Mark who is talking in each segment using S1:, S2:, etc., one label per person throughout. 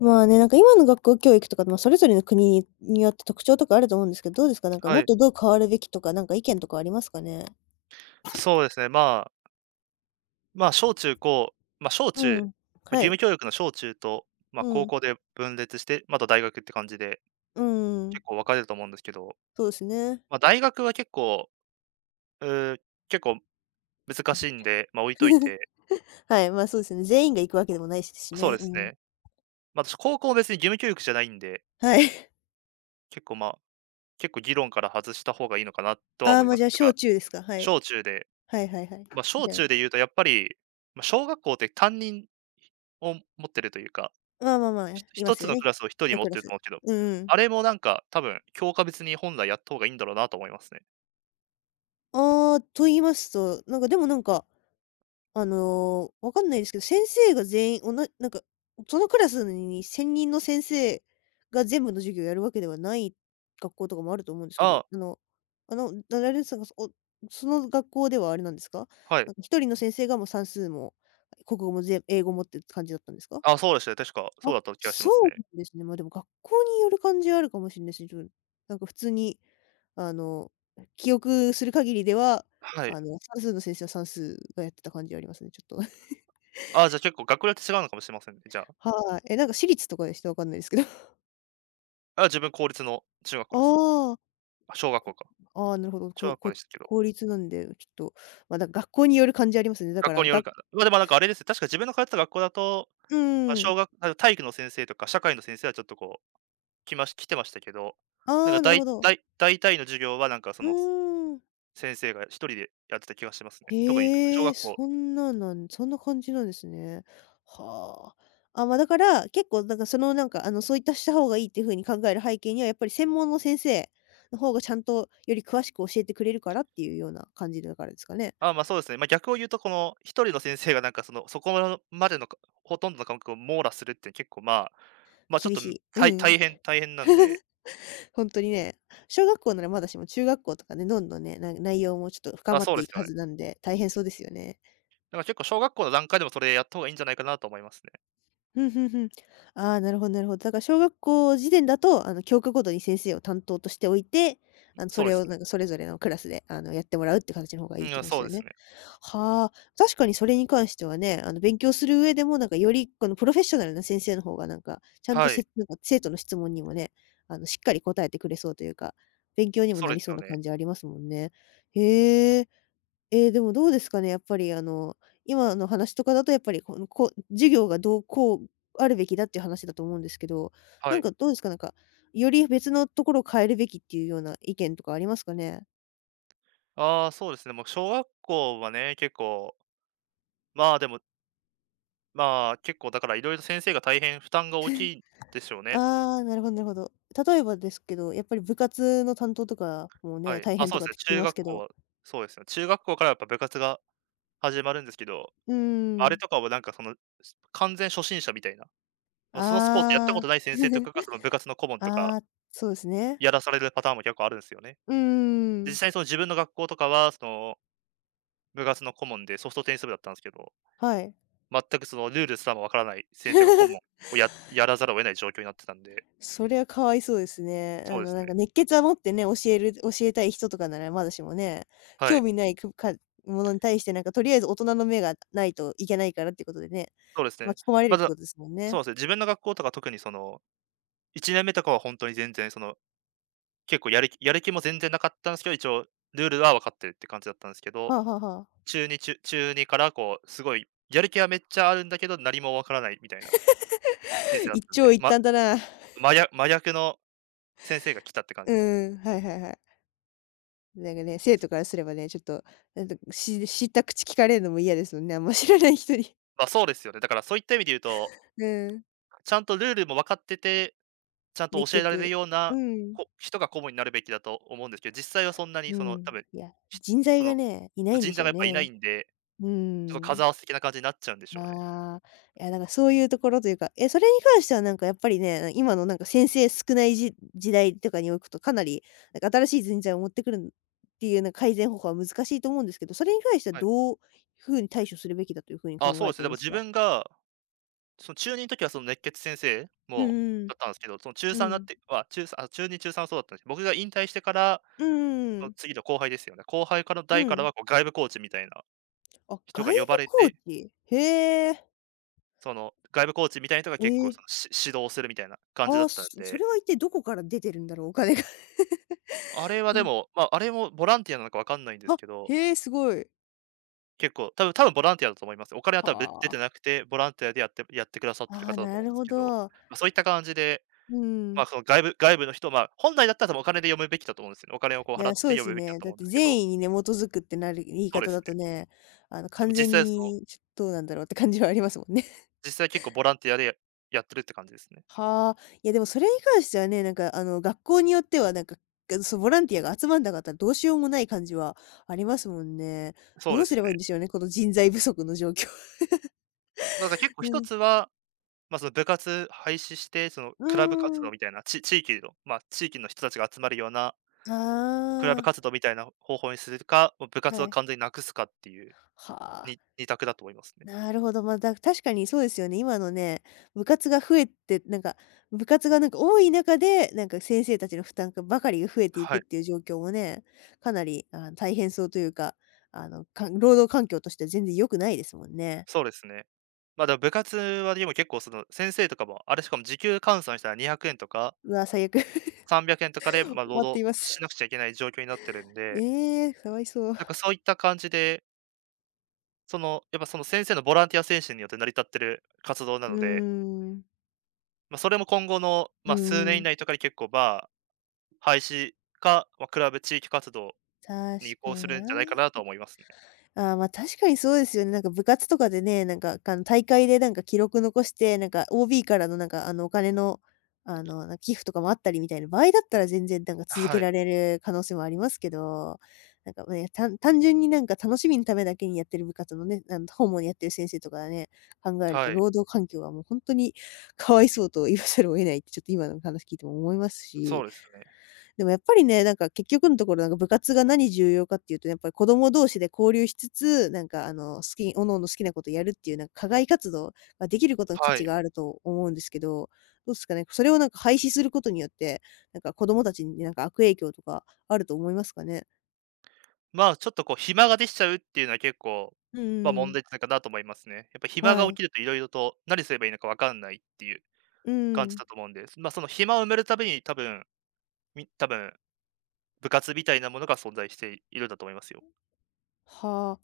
S1: まあね、なんか今の学校教育とかでもそれぞれの国によって特徴とかあると思うんですけど、どうですか？なんか
S2: は
S1: もっ
S2: い、
S1: とどう変わるべきとか、なんか意見とかありますかね？
S2: そうですね。まあ、小中高、まあ、小
S1: う
S2: 中、
S1: ん。
S2: ま、
S1: は
S2: 義
S1: い。
S2: 務教育の小中と、まあ、
S1: う
S2: 高
S1: ん。
S2: 校で分裂して、また大学って感じで、
S1: うん。
S2: 結構分かれると思うんですけど、
S1: そうですね。
S2: まあ、大学はうー、結構難しいんで、まあ、置いといて、
S1: はい、まあ、そうですね。全員が行くわけでもないしですし
S2: そう
S1: ね。
S2: で
S1: う
S2: す
S1: ん。
S2: ね。まあ、私高校は別に義務教育じゃないんで、
S1: はい。
S2: 結構、まあ、結構議論から外した方がいいのかな とは
S1: ああ、
S2: 思い
S1: ま、あ
S2: ま
S1: じゃ
S2: す。
S1: あ
S2: だか
S1: 小
S2: ら、
S1: 中ですか？はい。
S2: 小中で、
S1: はいはいはい。
S2: まあ、小
S1: じゃあ、
S2: 中で言うとやっぱり、まあ、小学校って担任を持ってるというか
S1: まあまあまあ、
S2: ひ
S1: いま
S2: 一
S1: す
S2: つ
S1: よ
S2: のク
S1: ね。
S2: ラスを一人持ってると
S1: 1
S2: 思うけど、
S1: クラス。うんうん。
S2: あれもなんか、多分、教科別に本来やった方がいいんだろうなと思いますね。
S1: ああ、と言いますと、なんかでもなんかわかんないですけど、先生が全員おななんか、そのクラスに専人の先生が全部の授業をやるわけではない学校とかもあると思うんですけど、
S2: ああ、
S1: あの、なられさんが、その学校ではあれなんですか？
S2: は
S1: な
S2: い。
S1: んか一人の先生がもう算数も国語も全英語もって感じだったんですか？
S2: あ、そうでしたね、確かそ
S1: あ、
S2: うだった気がし
S1: そ
S2: ま
S1: う
S2: すね。
S1: なんですね。ま、あでも学校による感じはあるかもしんないですね。なんか普通にあの、記憶する限りでは、
S2: はい。
S1: あの、算数の先生は算数がやってた感じありますね、ちょっと。
S2: ああ、じゃあ結構学年って違うのかもしれませんね、じゃあ。
S1: はい。え、なんか私立とかでした？わかんないですけど。
S2: あ、自分公立の中学校
S1: あ
S2: ですね。
S1: あ、
S2: あ、小学校か。
S1: ああ、なるほど。
S2: 小
S1: こ
S2: 学校
S1: こ
S2: でしたけど、
S1: 公立なんで、ちょっと、ま、だ学校による感じありますね。だか
S2: 学校
S1: ら、
S2: による
S1: が
S2: から。ま、でもなんかあれですね、確か自分の通ってた学校だと、
S1: う
S2: あ、
S1: ーん。
S2: 小学あの、体育の先生とか社会の先生はちょっとこう、来てましたけど、なん
S1: あ
S2: か
S1: あ、な
S2: だ
S1: るほ
S2: い
S1: ど。
S2: だい大体の授業はなんかそ
S1: う
S2: の、
S1: ーん。
S2: 先生が一人でやってた気がしますね。特に小
S1: へえ、
S2: 学校。
S1: そんな感じなんですね。はあ。あ、ま、だから、結構だからそのなんか、あの、そういったした方がいいっていう風に考える背景には、やっぱり専門の先生の方がちゃんとより詳しく教えてくれるからっていうような感じだからですかね。
S2: そうですね。まあ、逆を言うと、この一人の先生がなんかその、そこまでのかほとんどの科目を網羅するって結構、まあ、ちょっ
S1: 厳
S2: と、
S1: しい。う
S2: 大
S1: ん。
S2: 大変大変なんで、
S1: ほんとにね、小学校ならまだしも中学校とかね、どんどんね、内容もちょっと深
S2: あ、
S1: まっ
S2: そう
S1: て
S2: で
S1: い
S2: す
S1: く
S2: よ
S1: は
S2: ね。
S1: ずなんで、大変そうですよね。
S2: だから結構小学校の段階でもそれやった方がいいんじゃないかなと思いますね。
S1: ふんふんふん。ああ、なるほど。だから小学校時点だと、あの、教科ごとに先生を担当としておいて、あの、そ
S2: そうで
S1: れ
S2: す
S1: を
S2: ね。
S1: なんかそれぞれのクラスで、あの、やってもらうって形の方がいい
S2: う
S1: って
S2: ん、
S1: ことで
S2: そ
S1: す
S2: う
S1: よ
S2: です
S1: ね。
S2: ね。
S1: はあ、確かにそれに関してはね、あの、勉強する上でもなんかよりこのプロフェッショナルな先生の方がなんか、ちゃんと
S2: は
S1: せ
S2: い。
S1: なんか生徒の質問にもね、あの、しっかり答えてくれそうというか、勉強にも
S2: そう
S1: な
S2: で
S1: り
S2: す
S1: そう
S2: よ
S1: な
S2: ね。
S1: 感じありますもんね。へえ。ええ、でもどうですかね、やっぱりあの、今の話とかだとやっぱり、この、こう授業がどうこうあるべきだっていう話だと思うんですけど、な
S2: は
S1: ん
S2: い。
S1: かどうですか、なんか、より別のところを変えるべきっていうような意見とかありますかね？
S2: ああ、そうですね。もう小学校はね、結構、まあ、でも、まあ、結構だからいろいろ先生が大変負担が大きいでしょうね。
S1: ああー、なるほど。例えばですけど、やっぱり部活の担当とかも
S2: は
S1: ね、
S2: い。
S1: 大
S2: あ、
S1: 変
S2: そ
S1: と
S2: うで
S1: かっ
S2: すね、
S1: て聞き
S2: 中
S1: ます
S2: 学
S1: け
S2: 校
S1: ど。
S2: はそうですね。中学校からやっぱ部活が始まるんですけど、
S1: うー
S2: あれ
S1: ん。
S2: とかはなんかその、完全初心者みたいな、ま、そのスポーツやったこ
S1: あ
S2: と
S1: あ。
S2: ない先生とかが、その部活の顧問とか
S1: ああ、そうですね。
S2: やらされるパターンも結構あるんすよね。
S1: うー
S2: 実
S1: ん。
S2: 際その自分の学校とかは、その、部活の顧問でソフトテニス部だったんすけど、
S1: はい。
S2: 全くそのルールすらもわからない先生が顧問 をやらざるを得ない状況になってたんで、
S1: そりゃかわいそうですね。
S2: そ
S1: あ
S2: うで
S1: の、
S2: す
S1: なん
S2: ね。
S1: か熱血は持ってね、教えたい人とかならまだしもね、
S2: は
S1: 興
S2: い、
S1: 味ないくかものに対して、なんかとりあえず大人の目がないといけないからってことでね、
S2: そうですね。
S1: 巻き込まれるっ
S2: ま
S1: て
S2: ず、
S1: ことですもん
S2: そう
S1: ね。
S2: ですね、自分の学校とか特にその、1年目とかはほんとに全然その、結構やる気も全然なかったんすけど、一応ルールは分かってるって感じだったんすけど、
S1: はあはあはあ。
S2: 中2、ちゅ中にからこう、すごいやる気はめっちゃあるんだけど、何もわからないみたいな先生 だっ
S1: 一
S2: たんで、
S1: 長一
S2: ま
S1: 短だな。
S2: まや真逆の先生が来たって感
S1: う
S2: じです。
S1: ん、はいはいはい。なんかね、生徒からすればね、ちょっと、なんと、し知った口聞かれるのも嫌ですもんね、あんま知らない人に。
S2: ま、そうですよね。だからそういった意味で言うと、
S1: うん、
S2: ちゃんとルールも分かってて、ちゃんと
S1: 熱
S2: 教えられる
S1: 血。
S2: よう
S1: う
S2: な、
S1: ん、
S2: 人が顧問になるべきだと思うんですけど、実際はそんなに
S1: う
S2: その多
S1: ん。
S2: 分、
S1: いや、
S2: ひ
S1: 人
S2: そ
S1: 材が
S2: の
S1: ね、いないんで
S2: 人
S1: し
S2: 材が
S1: ょう
S2: やっぱいな
S1: ね。
S2: いんで、
S1: うー
S2: ちょっと
S1: ん。
S2: 数合わせ的な感じになっちゃうんでしょうね。
S1: ああ、いや、なんかそういうところというか、え、それに関してはなんかやっぱりね、今のなんか先生少ない時代とかに置くとかなり、なんか新しい人材を持ってくるっていうなんか改善方法は難しいと思うんですけど、それに関しては
S2: はい。
S1: どういうふうに対処するべきだというふうに
S2: あ、
S1: 考
S2: そう
S1: え
S2: です
S1: てい
S2: ね。で
S1: ま
S2: も
S1: す
S2: 自
S1: か？
S2: 分がその中2の時はその熱血先生
S1: う
S2: も
S1: ん
S2: だったんですけど、その中
S1: うん。う
S2: 3なっ
S1: ん。
S2: ては、中ゅあ、中2、中3はそうだったんですけど。僕が引退してから、
S1: うんうんう
S2: その
S1: ん。
S2: 次の後輩ですよね。後輩からの
S1: うん
S2: 代
S1: う
S2: から
S1: ん
S2: はこう外部コーチみたいな
S1: あ、
S2: 人
S1: 外
S2: が
S1: 部
S2: 呼ばれ
S1: コー
S2: て、
S1: チ。へえ。
S2: その外部コーチみたいな人が
S1: え
S2: 結構
S1: ー
S2: その、指導するみたいな
S1: あ
S2: 感じだ
S1: ー
S2: ったん
S1: それ
S2: で、
S1: は一体どこから出てるんだろう、お金が。
S2: あれはでも、まあ、あれもボランティアなのかわかんないん です
S1: あ、
S2: けど、
S1: へえ、すごい。
S2: 結構多分ボランティアだと思います。お金は
S1: は
S2: 多分出てな
S1: あ。
S2: くて、ボランティアでやってくださってる
S1: ああ、
S2: 方だと
S1: な
S2: 思うん
S1: る
S2: です
S1: ほ
S2: けど、
S1: ど。
S2: まあ、そういった感じで、
S1: う
S2: まあ、
S1: ん。
S2: その外部の人、まあ、本来だったら多分お金で読むべきだと思うんですよね。お金をこう
S1: い
S2: 払
S1: や、
S2: っ
S1: そう
S2: て
S1: で
S2: 読
S1: す
S2: むべきだ
S1: ね。
S2: と
S1: だ
S2: 思
S1: っ
S2: うん
S1: て
S2: ですけど、
S1: 善意にね、基づくってなる言い
S2: そうで
S1: 方
S2: す
S1: だと
S2: ね。
S1: ね、あの、
S2: でも
S1: 完
S2: 実
S1: 全
S2: 際その、
S1: にちょっとどうなんだろうって感じはありますもんね。
S2: 実際結構ボランティアでやってるって感じですね。
S1: はあ。いや、でもそれに関してはね、なんか、あの、学校によってはなんか、がそう、ボランティアが集まんなかったらどうしようもない感じはありますもんね。
S2: そう
S1: ど
S2: で
S1: うす
S2: す
S1: ればいい
S2: ね。
S1: んでしょうね、この人材不足の状況。
S2: まあ、だから結構一つ は、まあ、その部活廃止して、その
S1: う
S2: クラブ
S1: ん。
S2: 活
S1: うー
S2: 動みた
S1: ん。
S2: いな、地域の、まあ、地域の人たちが集まるような
S1: あ
S2: クラブ活動みたいな方法にするか、もう部
S1: あ、
S2: 活
S1: は
S2: を
S1: い。
S2: 完全になくすかっていう、
S1: はあ。
S2: 二択だと思いますね。
S1: なるほど。まあ、だ確かにそうですよね。今のね、部活が増えて、なんか、部活がなんか多い中で、なんか先生たちの負担ばかりが増えていく
S2: は
S1: っ
S2: い、
S1: ていう状況もね、かなり、あ、大変そうというか、あの、労働環境としては全然良くないですもんね。
S2: そうですね。まあ、部活はでも結構その先生とかも、あれしかも時給換算したら200円とか
S1: うわ、最悪。
S2: 300円とかで、
S1: 終
S2: まあ、労
S1: わって
S2: 働
S1: いま
S2: し
S1: す。
S2: なくちゃいけない状況になってるんで、
S1: ええー、かわいそう。
S2: なんかそういった感じで、その、やっぱその先生のボランティア精神によって成り立ってる活動な
S1: うー
S2: ので、
S1: ん。
S2: まあ、それも今後の、
S1: う
S2: まあ、数
S1: ん
S2: 年以
S1: ん。
S2: 内とかに結構、まあ、廃止か、まあ、クラブ地域活動
S1: 確
S2: に移
S1: か
S2: 行す
S1: に
S2: るん
S1: な。
S2: じゃないかなとは思いますね。
S1: ああ、ま、確かにそうですよね。なんか部活とかでね、なんか、大会でなんか記録残して、なんか OB からのなんか、あの、お金の、あの、なんか寄付とかもあったりみたいな場合だったら全然なんか続け
S2: は
S1: ら
S2: い、
S1: れる可能性もありますけど、なんかね、単純になんか楽しみのためだけにやってる部活のね、あの、顧問やってる先生とかね、考えると
S2: はい、
S1: 労働環境はもう本当にかわいそうと言わざるを得ないってちょっと今の話聞いても思います
S2: そ
S1: し、
S2: うですね。
S1: でもやっぱりね、なんか結局のところなんか部活が何重要かっていうと、やっぱり子供同士で交流しつつ、なんかあの、各々好きなことやるっていうなんか課外活動ができることの価
S2: は
S1: 値
S2: い。
S1: があると思うんですけど、どうですかね、それをなんか廃止することによって、なんか子供たちになんか悪影響とかあると思いますかね？
S2: まあ、ちょっとこう暇ができちゃうっていうのは結構、
S1: う
S2: まあ、問
S1: ん
S2: 題じゃないかなと思いますね。やっぱ暇
S1: は
S2: が起
S1: い。
S2: きると色々と何すればいいのか分かんないっていう
S1: う
S2: 感じ
S1: ん。
S2: だと思うんです、まあ、その暇を埋めるために多分、部活みたいなものが存在しているんだと思いますよ。
S1: は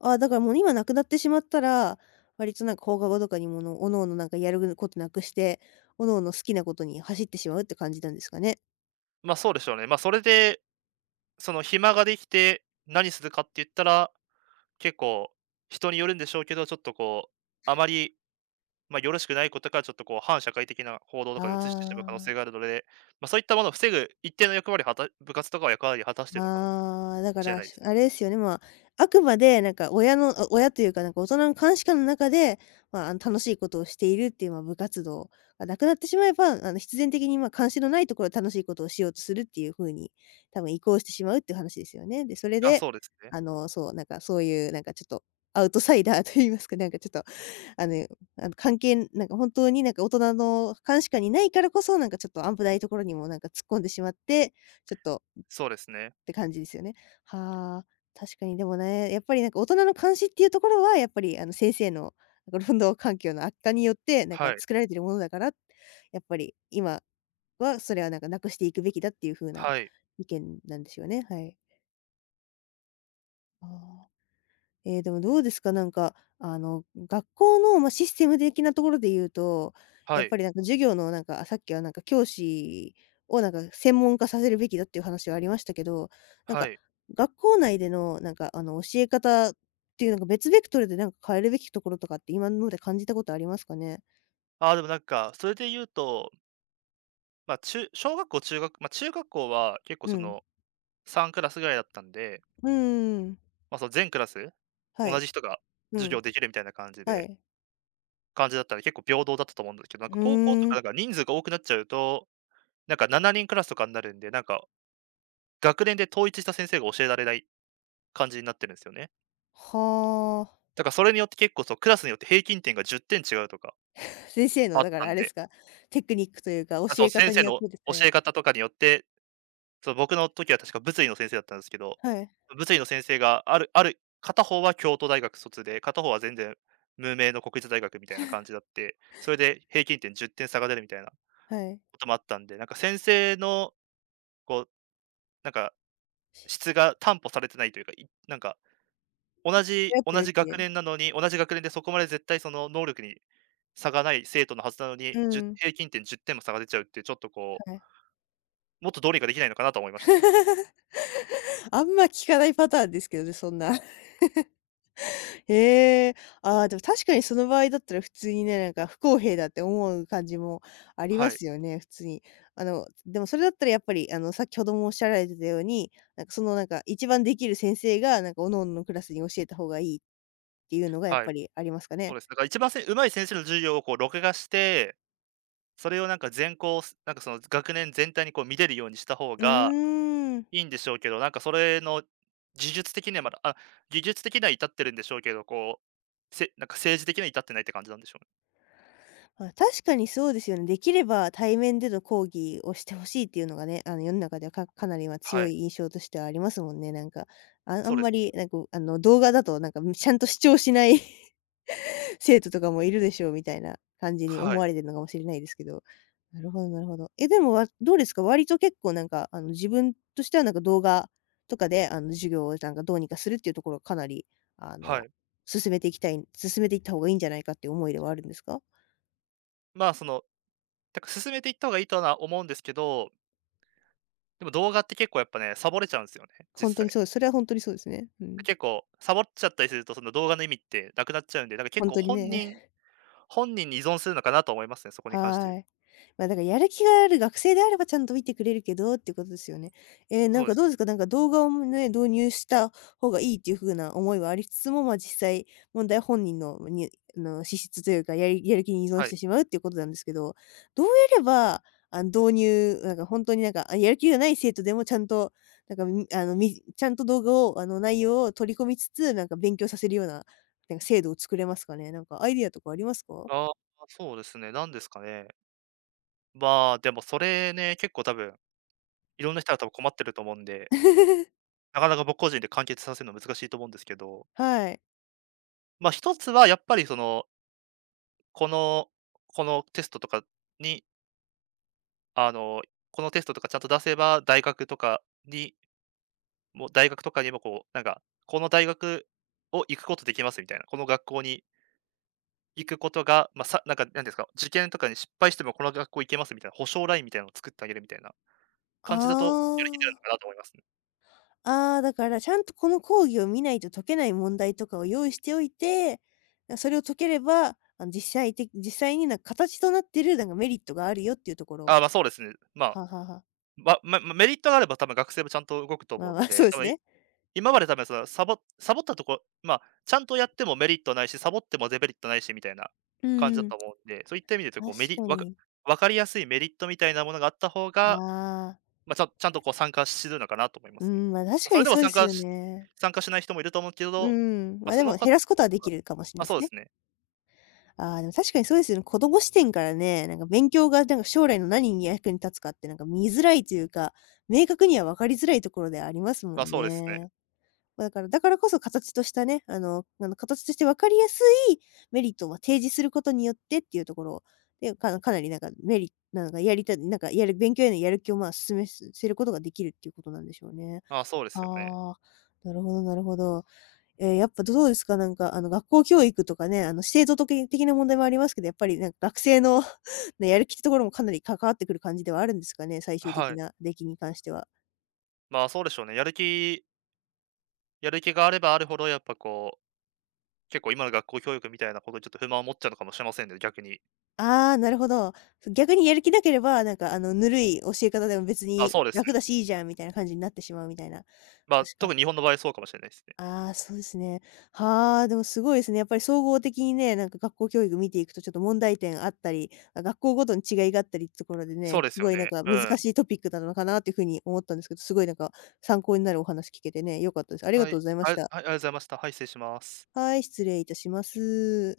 S1: あ。あ、だからもう今なくなってしまったら、割となんか放課後とかにもの各々なんかやることなくして、各々好きなことに走ってしまうって感じなんですかね？
S2: ま、あそうでしょうね。ま、それで、その暇ができて、何するかって言ったら、結構人によるんでしょうけど、ちょっとこう、あまり、まあ、よろしくないことからちょっとこう、反社会的な行動とかに移してしまう可能
S1: あ
S2: 性があ
S1: あ、
S2: るので、ま、そういったものを防ぐ一定の役割を部活とかは役割を果たしているのかも
S1: ああ、だか
S2: しれ
S1: ら、
S2: ないで
S1: し
S2: す。
S1: あれですよね、まあ、あくまでなんか親のあ親というか、なんか大人の監視下の中で、まあ、あの、楽しいことをしているっていう、まあ、部活動がなくなってしまえば、あの、必然的に、まあ、監視のないところで楽しいことをしようとするっていう風に、多分移行してしまうっていう話ですよね。で、それ
S2: あ、
S1: で、
S2: そうですね。
S1: そう、なんかそういう、なんかちょっとアウトサイダーと言いますか、なんかちょっと、あの関係なんか本当になんか大人の監視下にないからこそ、なんかちょっと危ないところにもなんか突っ込んでしまって、ちょっと
S2: そうですね。
S1: って感じですよね。はあ、確かにでもね、やっぱりなんか大人の監視っていうところはやっぱり先生のなんか労働環境の悪化によってなんか
S2: はい、
S1: 作られてるものだから、やっぱり今はそれはなんかなくしていくべきだっていう風な
S2: はい、
S1: 意見なんですよね。はい。ああ。ええ、でもどうですか？なんか、学校の、まあ、システム的なところで言うと、や
S2: は
S1: っ
S2: い、
S1: ぱりなんか授業のなんか、あさっきはなんか教師をなんか専門化させるべきだっていう話はありましたけど、なん
S2: は
S1: か
S2: い。
S1: 学校内でのなんか、教え方っていうなんか別ベクトルでなんか変えるべきところとかって今まで感じたことありますかね？
S2: ああ、でもなんか、それで言うと、ま、あ中小学校、中学ま、中学校は結構
S1: う
S2: そ
S1: ん。
S2: の3クラスぐらいだったんで、
S1: うーん。
S2: まあ、その全クラス、
S1: は
S2: 同
S1: い。
S2: じ人が
S1: う
S2: 授業
S1: ん。
S2: できるみたいな感じ
S1: ん。は
S2: で
S1: い。
S2: 感じだったら結構平等だったと思うんですけど、なん
S1: う
S2: か高校と
S1: ー
S2: か
S1: ん。
S2: なんか人数が多くなっちゃうと、なんか7人クラスとかになるんで、なんか学年で統一した先生が教えられない感じになってるんですよね。
S1: はあ。
S2: だからそれによって結構クラスによって平均点が10点違うとか
S1: 先生の
S2: あっ
S1: だか
S2: た
S1: らあ
S2: ん
S1: れです
S2: で、
S1: か、テクニックというか教
S2: あ、そう、
S1: え
S2: 先
S1: 方に
S2: 生
S1: よっ
S2: の
S1: てですか
S2: 教え
S1: ね。
S2: 方とかによって、そう、僕の時は確か物理の先生だったんですけど、
S1: はい。
S2: 物理の先生があるある片方は京都大学卒で、片方は全然無名の国立大学みたいな感じだって、それで平均点10点差が出るみたいな
S1: はい。
S2: こともあったんで、なんか先生のこう、なんか
S1: し
S2: 質が担保されてないというか、なんか同
S1: 流
S2: じ
S1: 行ってる
S2: 同
S1: っ
S2: じ
S1: てい
S2: 学
S1: う。
S2: 年なのに、同じ学年でそこまで絶対その能力に差がない生徒のはずなの
S1: う
S2: に、じゅう
S1: ん、
S2: 平均点10点も差が出ちゃうって、ちょっとこ
S1: は
S2: う、
S1: い。
S2: もっとどうにかできないのかなと思いましたね。
S1: あんま聞かないパターンですけどね、そんな。へえ、ああ、でも確かにその場合だったら普通にね、なんか不公平だって思う感じもありま
S2: はい、
S1: すよね、普通に。でもそれだったらやっぱり、先ほどもおっしゃられてたように、なんかその、なんか一番できる先生が、なんか各々のクラスに教えた方がいいっていうのがやっ
S2: はい。
S1: ぱりありますか
S2: そ
S1: ね？
S2: うです。だから一番上手い先生の授業をこう録画して、それをなんか全校すなんかその学年全体にこう見れるようにした方
S1: う
S2: が
S1: ーん。
S2: いいんでしょうけど、なんかそれの技術的にはまだ、あ、技術的には至ってるんでしょうけど、こう、なんか政治的には至ってないって感じなんでしょうね。
S1: まあ、確かにそうですよね。できれば対面での講義をしてほしいっていうのがね、世の中ではかかなり、ま、
S2: は
S1: 強
S2: い。
S1: い印象としてはありますもんね。なんか、ああ
S2: そう
S1: ん
S2: で
S1: ま
S2: す。
S1: り、なんか、動画だと、なんか、ちゃんと視聴しない 生徒とかもいるでしょうみたいな感じに思
S2: はい。
S1: われてるのかもしれないですけど。なるほどなるほど。え、でも、わどうですか？割と結構、なんか、自分としては、なんか、動画とかで、授業を、なんか、どうにかするっていうところ、かなり、あ
S2: は
S1: の、
S2: い。
S1: 進めていきたい進めていった方がいいんじゃないかっていう思いではあるんですか？
S2: まあ、その、だから進めていった方がいいとは思うんですけど、でも動画って結構やっぱね、サボれちゃうんですよね、
S1: ほん
S2: 実
S1: とに
S2: 際。
S1: そうです。それはほんとにそうですね。うん。
S2: 結構サボっちゃったりすると、その動画の意味ってなくなっちゃうんで、だから
S1: ほ
S2: 結
S1: ん
S2: 構
S1: とに
S2: 本人
S1: ね。
S2: 本人に依存するのかなと思いますね、そこに関して言
S1: は
S2: う。
S1: い。まあ、だからやる気がある学生であればちゃんと見てくれるけどっていうことですよね。えーな
S2: そ
S1: ん
S2: うで
S1: か
S2: す。
S1: どうですか？なんか動画をね、導入した方がいいっていう風な思いはありつつも、ま、実際問題本人のに資質というか、やる気に依存
S2: は
S1: し
S2: い。
S1: てしまうっていうことなんですけど、どうやれば、導入なんか本当になんか、あ、やる気がない生徒でもちゃんと、なんか、みあの、みちゃんと動画を、内容を取り込みつつ、なんか勉強させるような、なんか制度を作れますかね？なんかアイディアとかありますか？
S2: ああ、そうですね、なんですかね。まあ、でもそれね、結構多分、いろんな人が多分困ってると思うんで、なかなか僕個人で完結させるの難しいと思うんですけど、
S1: はい。
S2: まあ、一つはやっぱりその、このこのテストとかに、あの、このテストとかちゃんと出せば、大学とかに、もう大学とかにもこう、なんか、この大学を行くことできますみたいな、この学校に行くことが、まあ、なんか、なんですか、受験とかに失敗してもこの学校行けますみたいな保証ラインみたいなのを作ってあげるみたいな
S1: あ
S2: 感じだと、やりきれるのかなと思いますね。
S1: あ、ああ、だからちゃんとこの講義を見ないと解けない問題とかを用意しておいて、なそれを解ければ、実際的実際になんか形となってるなんかメリットがあるよっていうところ。
S2: ああ、ま、そうですね。まあ、
S1: はあはあはあ。
S2: メリットがあれば多分学生もちゃんと動くと
S1: ま
S2: 思
S1: あ
S2: う
S1: ま
S2: の
S1: あ、そう
S2: で、
S1: で
S2: 多
S1: す
S2: 分い
S1: ね。
S2: 今まで多分そのサボったところ、まあ、ちゃんとやってもメリットないし、サボってもデメリットないしみたいな
S1: う
S2: 感じだ
S1: ん
S2: と思うんで、そういった意味で言うと、
S1: 確
S2: こうメ
S1: か
S2: リわか
S1: に。
S2: 分かりやすいメリットみたいなものがあった方が、
S1: ああ、
S2: まあ、ちゃんとこう参加するのかなと思いま
S1: う
S2: すね。
S1: ん、ま、あ確
S2: まあ、
S1: か
S2: それ
S1: に
S2: でも
S1: そうで
S2: 参
S1: す
S2: 加
S1: よ
S2: し
S1: ね。
S2: 参加しない人もいると思うけど、
S1: うん、ま、
S2: まあ、
S1: あで
S2: その
S1: も
S2: 方
S1: 減
S2: と
S1: らすことはでき
S2: か、
S1: るかもしれな
S2: ま
S1: いで
S2: そ
S1: す
S2: うで
S1: ね。
S2: すね。
S1: ああ、でも確かにそうですよね。子供視点からね、なんか勉強がなんか将来の何に役に立つかってなんか見づらいというか、明確には分かりづらいところではありますも
S2: まあ、
S1: ん
S2: そうですね。
S1: ね。まだからだからこそ形としたね、あの形として分かりやすいメリットをまあ提示することによってっていうところで、かかなりなんかメリットなんかやりたいなんかやる勉強へのやる気をまあ、示すせることができるっていうことなんでしょうね。
S2: まあ、そうですよね。
S1: ああ、なるほどなるほど。ええ、やっぱどうですか？なんか、学校教育とかね、指定都道府県的な問題もありますけど、やっぱりなんか学生の ね、やる気ってところもかなり関わってくる感じではあるんですかね？最終的
S2: はい。
S1: な出来に関しては。
S2: まあ、そうでしょうね。やる気があればあるほどやっぱこう、結構今の学校教育みたいなことにちょっと不満を持っちゃうのかもしれませんね、逆に。
S1: ああ、なるほど。逆にやる気なければ、なんか、ぬるい教え方でも別
S2: まあ、
S1: に
S2: そうです
S1: 楽だ
S2: ね。
S1: しいいじゃんみたいな感じになってしまうみたいな。
S2: まあ、
S1: 確か。
S2: 特に日本の場合そうかもしれないですね。
S1: ああ、そうですね。はあ、でもすごいですね。やっぱり総合的にね、なんか学校教育見ていくとちょっと問題点あったり、あ、学校ごとに違いがあったりってところで
S2: そう
S1: ね、
S2: で
S1: す
S2: すよ
S1: ごいなん
S2: ね。
S1: か
S2: う
S1: 難
S2: ん。
S1: しいトピックなのかなっていう風に思ったんですけど、すごいなんか参考になるお話聞けてね、良かったです。ありが
S2: は
S1: とうご
S2: い。
S1: ざいまし
S2: あり、
S1: た。
S2: ありがとうございました。はい、失礼します。
S1: はい、失礼いたします。